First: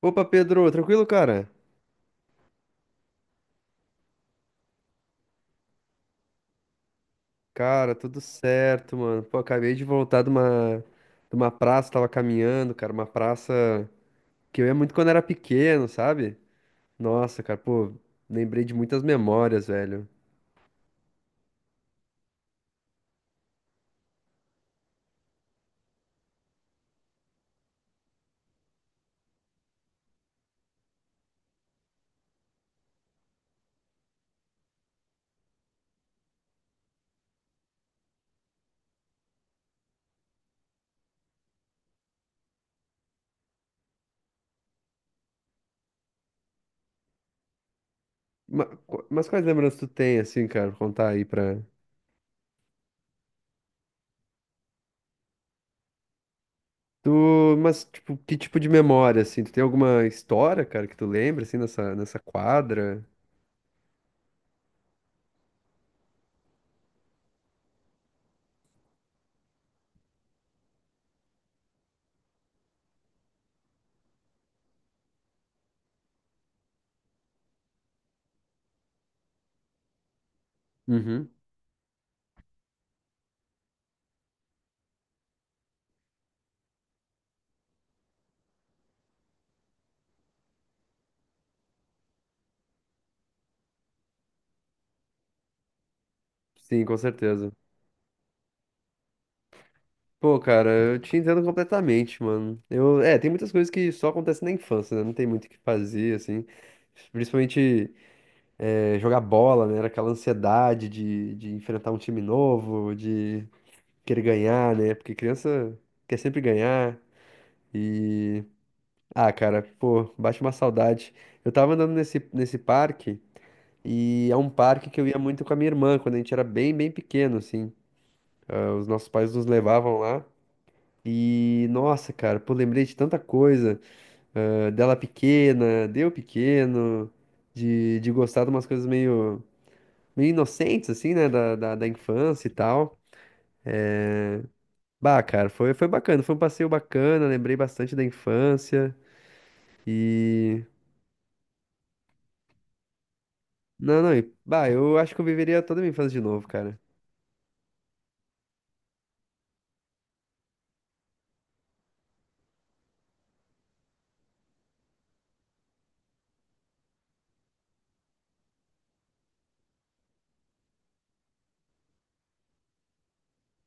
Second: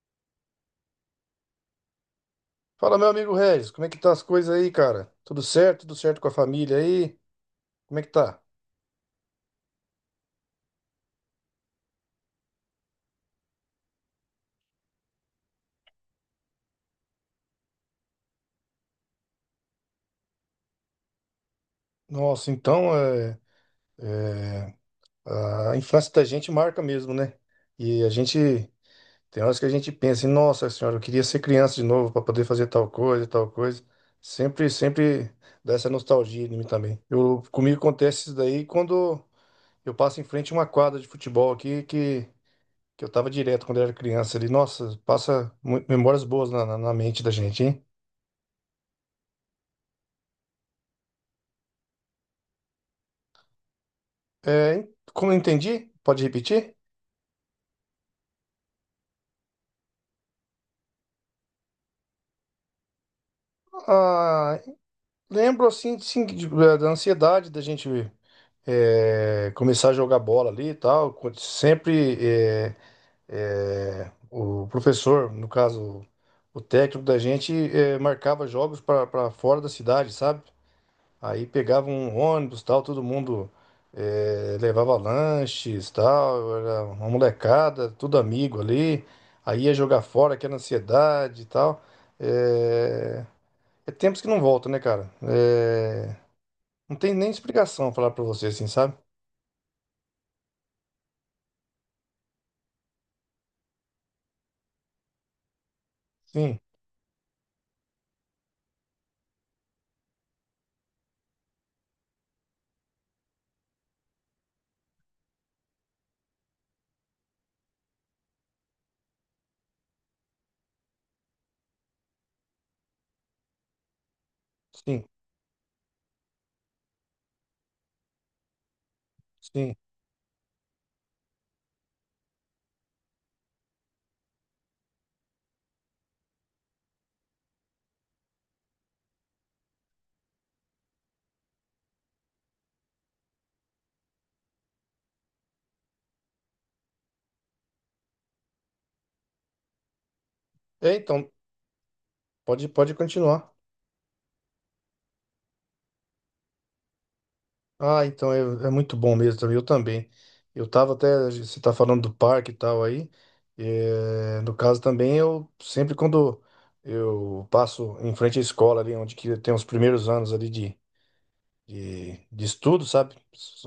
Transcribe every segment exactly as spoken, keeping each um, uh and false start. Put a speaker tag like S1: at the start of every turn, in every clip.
S1: Opa, Pedro, tranquilo, cara?
S2: Fala, meu amigo Regis, como é que tá as coisas aí, cara? Tudo certo? Tudo certo com a família aí?
S1: Cara,
S2: Como é que
S1: tudo
S2: tá?
S1: certo, mano. Pô, acabei de voltar de uma, de uma praça, tava caminhando, cara, uma praça que eu ia muito quando era pequeno, sabe? Nossa, cara, pô, lembrei de muitas memórias, velho.
S2: Nossa, então é, a infância da gente marca mesmo, né? E a gente tem horas que a gente pensa, em, nossa senhora, eu queria ser criança de novo para poder fazer tal coisa, tal coisa. Sempre, sempre dá essa nostalgia em mim também. Eu, comigo acontece isso daí quando eu passo em frente a uma quadra de futebol aqui que, que eu tava direto quando eu era criança ali. Nossa, passa mu- memórias boas na, na na mente da gente, hein?
S1: Ma- qu- Mas quais lembranças tu tem, assim, cara, contar aí pra...
S2: É, como eu entendi, pode repetir?
S1: Tu, mas, tipo, que tipo de memória, assim? Tu tem alguma história, cara, que tu lembra, assim, nessa, nessa quadra?
S2: Ah, lembro assim, sim, de- é, da ansiedade da gente é, começar a jogar bola ali e tal. Quando Sempre é, é, O professor, no caso o técnico da gente, é, marcava jogos para fora da cidade, sabe?
S1: Uhum.
S2: Aí pegava um ônibus, tal, todo mundo eh, levava lanches, tal, era uma molecada, tudo amigo ali. Aí ia jogar fora, aquela ansiedade e tal. Eh, É, tempos que não voltam, né, cara? Eh,
S1: Sim,
S2: Não
S1: com
S2: tem nem
S1: certeza.
S2: explicação falar pra você assim, sabe?
S1: Pô, cara, eu te entendo completamente, mano. Eu, é, tem muitas coisas que só acontecem na infância, né? Não tem muito o que fazer, assim.
S2: Sim,
S1: Principalmente eh, jogar bola, né? Era aquela ansiedade de, de enfrentar um time novo, de querer ganhar, né? Porque criança quer sempre ganhar. E. Ah, cara, pô, bate uma saudade. Eu tava andando nesse, nesse parque, e é um parque que
S2: sim,
S1: eu ia muito com a minha irmã, quando a gente era bem, bem pequeno, assim. Ah, os nossos pais nos
S2: sim.
S1: levavam lá. E nossa, cara, pô, lembrei de tanta coisa, ah, dela pequena, de eu pequeno, de, de gostar de umas coisas meio, meio inocentes, assim, né, da, da, da infância e tal. Bah, cara, foi, foi bacana, foi um passeio bacana, lembrei bastante da infância e.
S2: É, então, pode, pode continuar.
S1: Não, não, e, bah, eu acho que eu viveria toda a minha infância de novo, cara.
S2: Ah, então é, é muito bom mesmo também. Eu também. Eu tava até. Você tá falando do parque e tal aí. Eh, no caso também, eu sempre quando eu passo em frente à escola ali, onde que tem os primeiros anos ali de, de, de estudo, sabe?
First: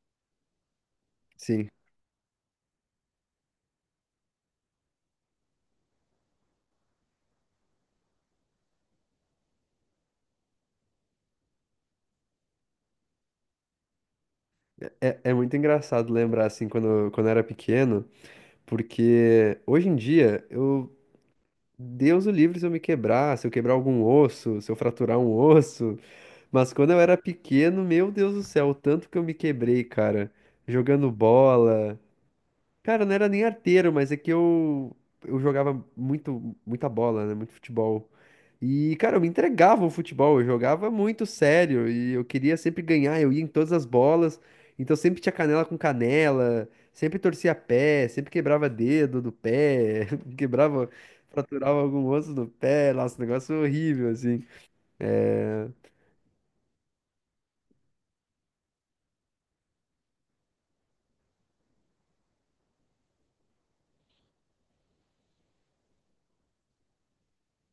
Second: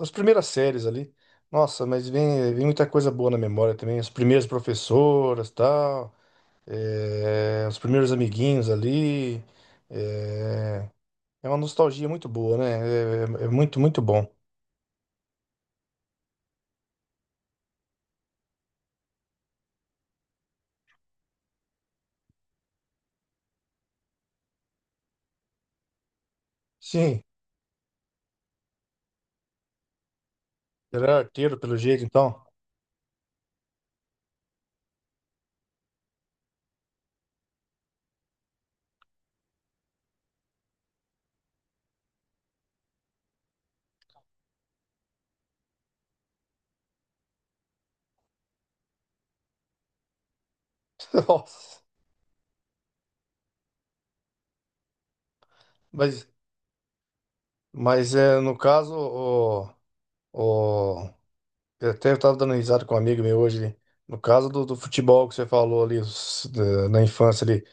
S2: As primeiras séries ali.
S1: Sim,
S2: Nossa, mas vem, vem muita coisa boa na memória também. As primeiras professoras e tal. Eh, os primeiros amiguinhos ali. eh, É uma nostalgia muito boa, né? É é- é muito, muito bom.
S1: é, é muito engraçado lembrar, assim, quando, quando eu era pequeno, porque hoje em dia eu Deus o livre se eu me quebrar, se eu quebrar algum osso, se eu fraturar um osso. Mas quando eu era
S2: Sim.
S1: pequeno, meu Deus do céu, o tanto que eu me quebrei, cara. Jogando
S2: Era arteiro, pelo
S1: bola.
S2: jeito, então.
S1: Cara, eu não era nem arteiro, mas é que eu, eu jogava muito, muita bola, né? Muito futebol. E, cara, eu me entregava ao futebol, eu jogava muito sério e eu queria sempre ganhar, eu ia em todas as bolas, então sempre tinha canela com canela, sempre torcia pé, sempre quebrava dedo do pé, quebrava,
S2: Nossa.
S1: fraturava algum osso do pé, nossa, um negócio horrível, assim. É,
S2: Mas, mas é, no caso, o, o, Eu até estava dando risada com um amigo meu hoje ali. No caso do, do futebol que você falou ali, os- da- na infância ali,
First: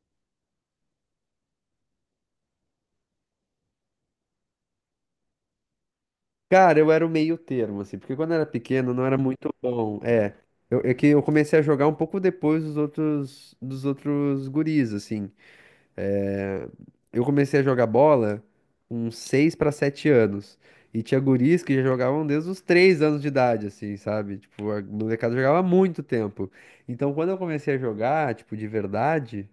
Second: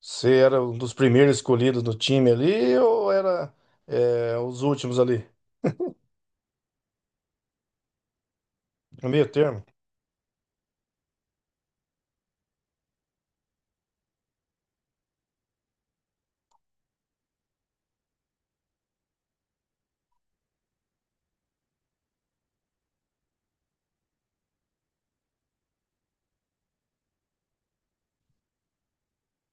S2: você era um dos primeiros escolhidos do time ali ou era é, os últimos ali?
S1: cara, eu era o meio termo, assim, porque quando eu era pequeno eu não
S2: No
S1: era
S2: meio
S1: muito
S2: termo.
S1: bom, é. Eu, é que eu comecei a jogar um pouco depois dos outros, dos outros guris, assim. É, eu comecei a jogar bola com seis para sete anos. E tinha guris que já jogavam desde os três anos de idade, assim, sabe? Tipo, a molecada jogava há muito tempo. Então, quando eu comecei a jogar, tipo, de verdade,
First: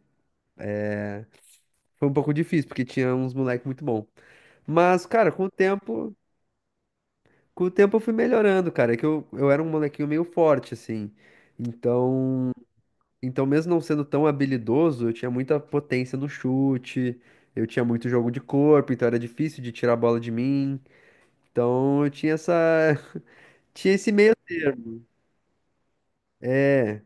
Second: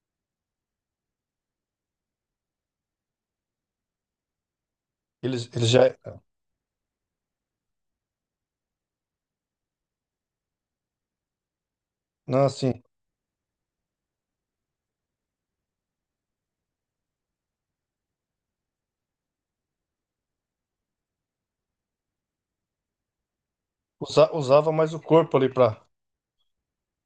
S1: foi um pouco difícil, porque tinha uns moleques muito bons. Mas, cara, com
S2: Eles,
S1: o
S2: eles já.
S1: tempo,
S2: ah,
S1: com o tempo eu fui melhorando, cara. É que eu, eu era um molequinho meio forte, assim.
S2: Não,
S1: Então,
S2: assim,
S1: Então, mesmo não sendo tão habilidoso, eu tinha muita potência no chute, eu tinha muito jogo de corpo, então era difícil de tirar a bola de mim. Então, eu tinha essa, tinha esse
S2: usa-
S1: meio
S2: usava mais o
S1: termo.
S2: corpo ali para.
S1: É,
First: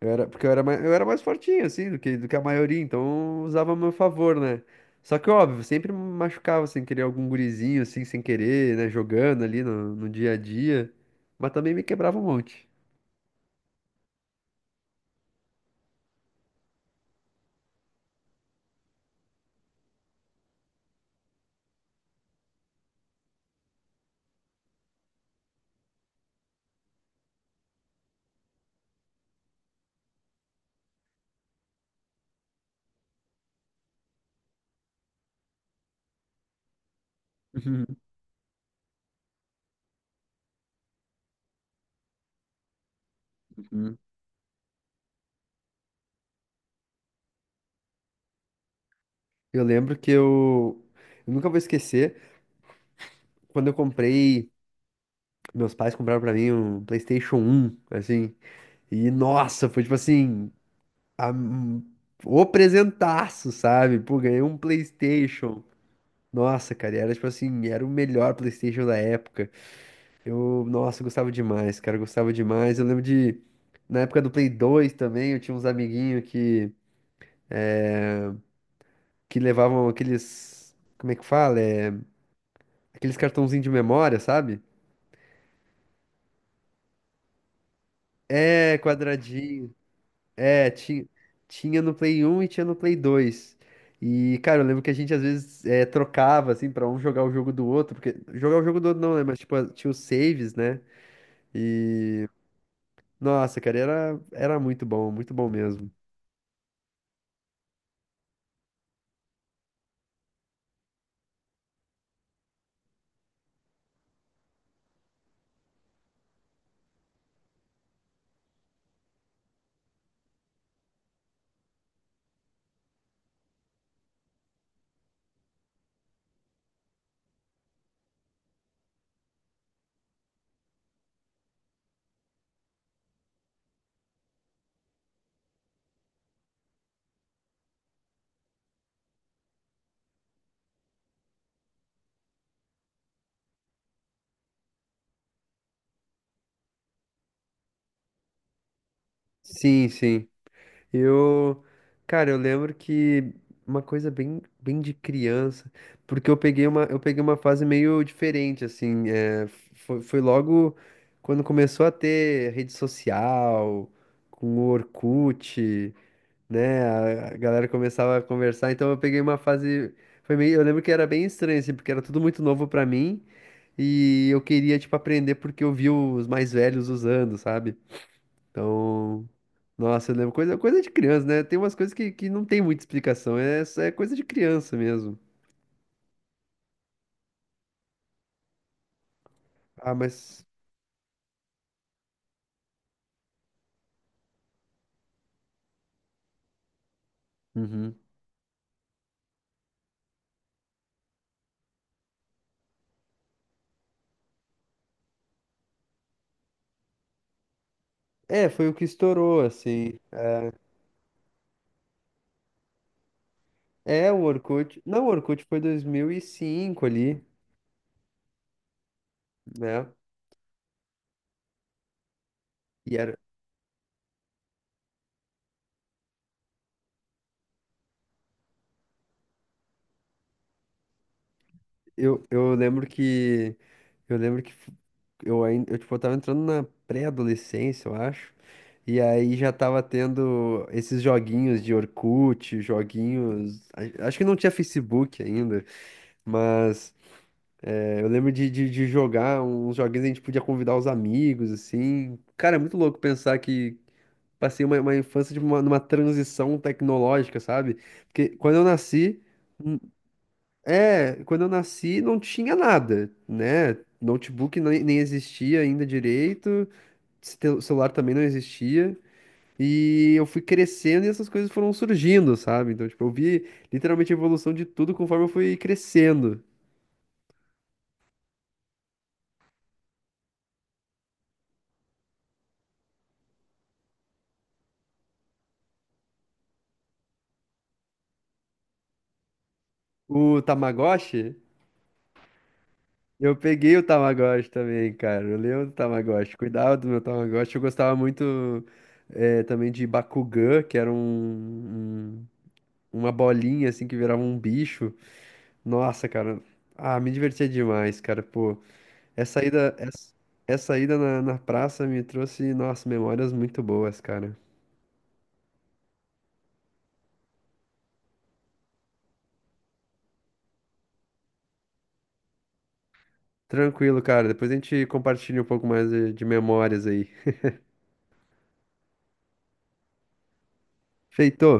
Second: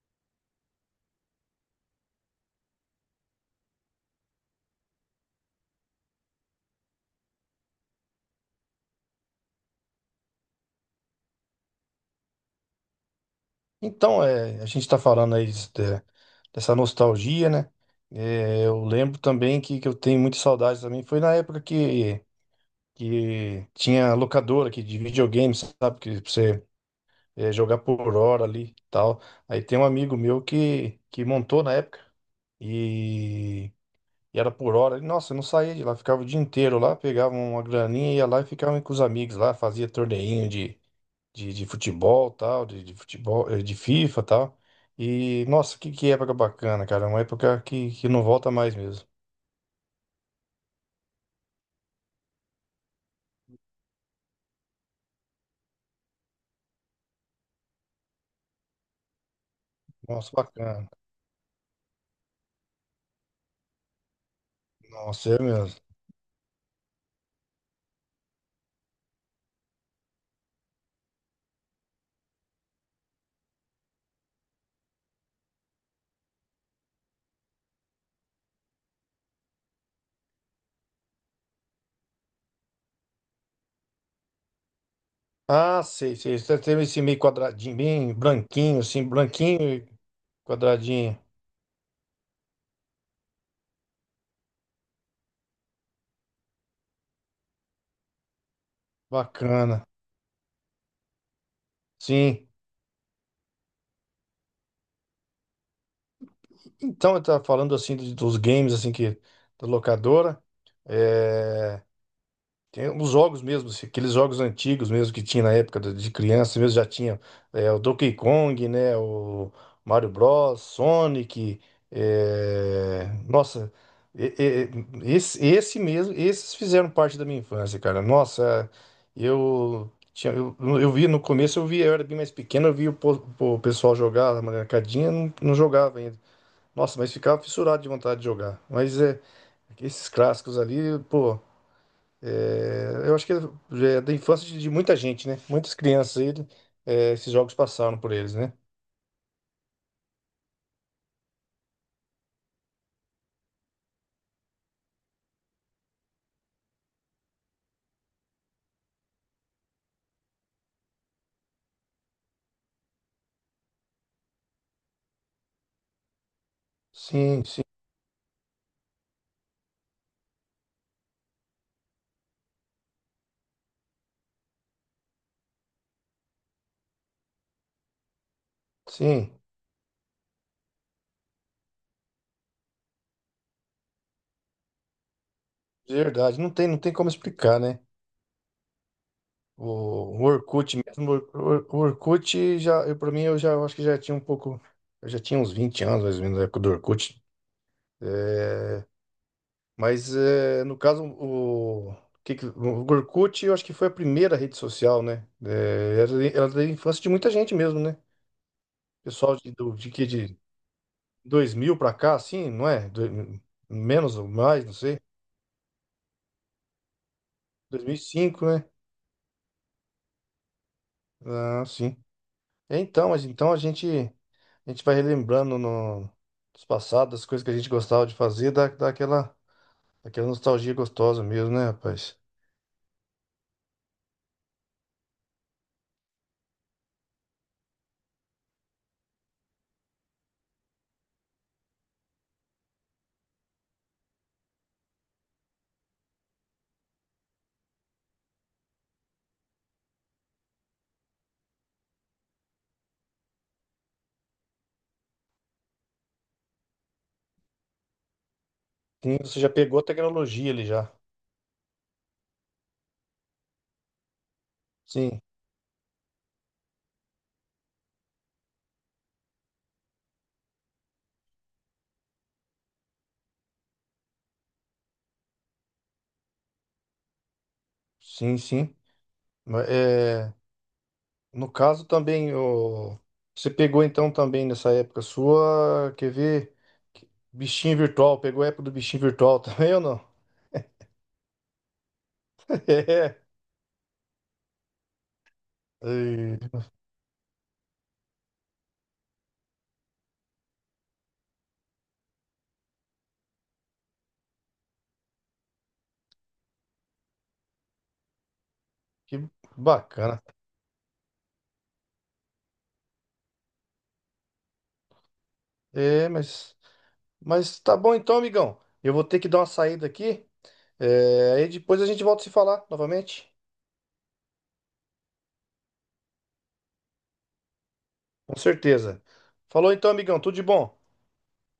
S1: eu era, porque eu era mais, eu era mais fortinho, assim, do que, do que a maioria, então eu usava a meu favor, né? Só que, óbvio, sempre me machucava sem querer algum gurizinho, assim, sem querer, né? Jogando ali no, no dia a dia. Mas também me quebrava um monte.
S2: Então, é, a gente está falando aí des- de- dessa nostalgia, né? É, eu lembro também que, que eu tenho muita saudade também. Foi na época que, que tinha locadora aqui de videogame, sabe? Que pra você é, jogar por hora ali e tal. Aí tem um amigo meu que, que montou na época. E era por hora. E, nossa, eu não saía de lá, ficava o dia inteiro lá, pegava uma graninha, ia lá e ficava com os amigos lá, fazia torneinho de, de, de futebol, tal, de, de futebol, eh, de
S1: Uhum.
S2: FIFA, tal. E, nossa, que, que época bacana, cara. Uma época que, que não volta mais mesmo.
S1: Eu lembro que eu, eu nunca vou esquecer, quando eu comprei. Meus pais compraram pra mim um PlayStation um assim. E nossa, foi tipo
S2: Nossa,
S1: assim,
S2: bacana.
S1: a- um- o presentaço, sabe? Pô, ganhei um
S2: Nossa, é
S1: PlayStation.
S2: mesmo.
S1: Nossa, cara, e era tipo assim, era o melhor PlayStation da época. Eu, nossa, eu gostava demais, cara, eu gostava demais. Eu lembro de, na época do Play dois também, eu tinha uns amiguinhos que, que levavam aqueles, como é que fala? É, aqueles cartãozinhos de memória, sabe?
S2: Ah, sei, sei. Você teve esse meio quadradinho, bem
S1: É,
S2: branquinho, assim, branquinho
S1: quadradinho.
S2: e
S1: É, ti-
S2: quadradinho.
S1: Tinha no Play um e tinha no Play dois. E, cara, eu lembro que a gente às vezes é, trocava, assim, pra um jogar o jogo do outro, porque jogar o jogo do outro não, né? Mas, tipo,
S2: Bacana.
S1: tinha os saves, né? E,
S2: Sim.
S1: nossa, cara, era, era muito bom, muito bom mesmo.
S2: Então, eu tava falando, assim, dos dos games, assim, que da locadora. É... Tem os jogos mesmo, assim, aqueles jogos antigos mesmo que tinha na época do- de criança mesmo, já tinha é, o Donkey Kong, né? O Mario Bros, Sonic. é, Nossa, e- e- esse, esse mesmo, esses fizeram parte da minha infância, cara. Nossa, eu tinha, eu, eu vi no começo, eu vi, eu era bem mais pequeno, eu vi o, po- o pessoal jogar na marcadinha, não, não jogava ainda. Nossa, mas ficava fissurado de vontade de jogar. Mas é, esses clássicos ali, pô. É, eu acho que é da infância de, de muita gente, né? Muitas crianças aí, é, esses jogos passaram por eles, né?
S1: Sim, sim. Eu, cara, eu lembro que uma coisa bem, bem de criança, porque eu peguei uma, eu peguei uma fase meio diferente, assim, é, foi, foi logo quando começou a ter rede social, com o Orkut, né, a, a
S2: Sim, sim,
S1: galera começava a conversar, então eu peguei uma fase, foi meio, eu lembro que era bem estranho, assim, porque era tudo muito novo pra mim, e eu queria, tipo, aprender porque eu vi os mais velhos usando, sabe? Então,
S2: sim.
S1: nossa, eu lembro, coisa, coisa de criança, né? Tem umas coisas que, que não tem muita explicação, é, é coisa de criança mesmo.
S2: De verdade. Não tem, não tem como explicar, né?
S1: Ah,
S2: O, o
S1: mas.
S2: Orkut mesmo, o, Or- o Orkut já, eu, pra mim, eu já eu acho que já tinha um pouco. Eu já tinha uns vinte anos, mais ou menos, na época do Orkut.
S1: Uhum.
S2: É, mas é, no caso, o, que que- o Orkut eu acho que foi a primeira rede social, né? É, era, era da infância de muita gente mesmo, né?
S1: É, foi o que
S2: Pessoal
S1: estourou,
S2: de, do, de,
S1: assim.
S2: que- de, dois mil pra cá, assim, não é? Do-
S1: É,
S2: menos
S1: o
S2: ou mais, não
S1: Orkut.
S2: sei.
S1: Não, o Orkut foi dois mil e cinco ali,
S2: dois mil e cinco, né?
S1: né?
S2: Ah, sim. É,
S1: E
S2: então,
S1: era.
S2: mas então a gente a gente vai relembrando no dos passados, das coisas que a gente gostava de fazer, dá, dá aquela, aquela nostalgia gostosa mesmo, né, rapaz?
S1: Eu, eu lembro que. Eu lembro que f- eu ainda. Eu, tipo, Eu tava entrando na pré-adolescência, eu acho. E aí já tava tendo esses joguinhos de Orkut, joguinhos. a- Acho que não tinha Facebook ainda. Mas é, eu lembro de, de, de jogar uns joguinhos, a gente podia convidar os amigos, assim. Cara, é muito louco pensar que passei uma, uma infância de uma- numa transição tecnológica, sabe? Porque quando eu
S2: Sim,
S1: nasci,
S2: você já
S1: hum,
S2: pegou a tecnologia ali já.
S1: é, quando eu nasci não tinha nada, né? Notebook nem, nem
S2: Sim,
S1: existia ainda direito, cel- celular também não existia. E eu fui crescendo e essas coisas foram surgindo, sabe? Então, tipo, eu vi literalmente a evolução de tudo conforme eu fui crescendo.
S2: sim, sim. Mas, É, no caso também, o, você pegou então também nessa época sua, quer ver? que- Bichinho virtual, pegou a época do bichinho virtual também ou não?
S1: O Tamagotchi.
S2: É,
S1: Eu peguei o Tamagotchi também, cara. Eu lembro do Tamagotchi.
S2: Ei,
S1: Cuidava do meu Tamagotchi. Eu gostava muito eh, também de Bakugan, que era um, um- uma bolinha assim que virava um bicho. Nossa, cara. Ah, me divertia demais, cara. Pô,
S2: que
S1: essa ida, essa,
S2: bacana.
S1: essa ida na, na praça me trouxe, nossa, memórias muito boas, cara.
S2: É, mas, mas tá bom então, amigão. Eu vou ter que dar uma saída aqui. É, aí depois a gente volta a se falar novamente.
S1: Tranquilo, cara. Depois a gente compartilha um pouco mais de, de memórias aí.
S2: Com certeza. Falou então, amigão. Tudo de bom.
S1: Feito!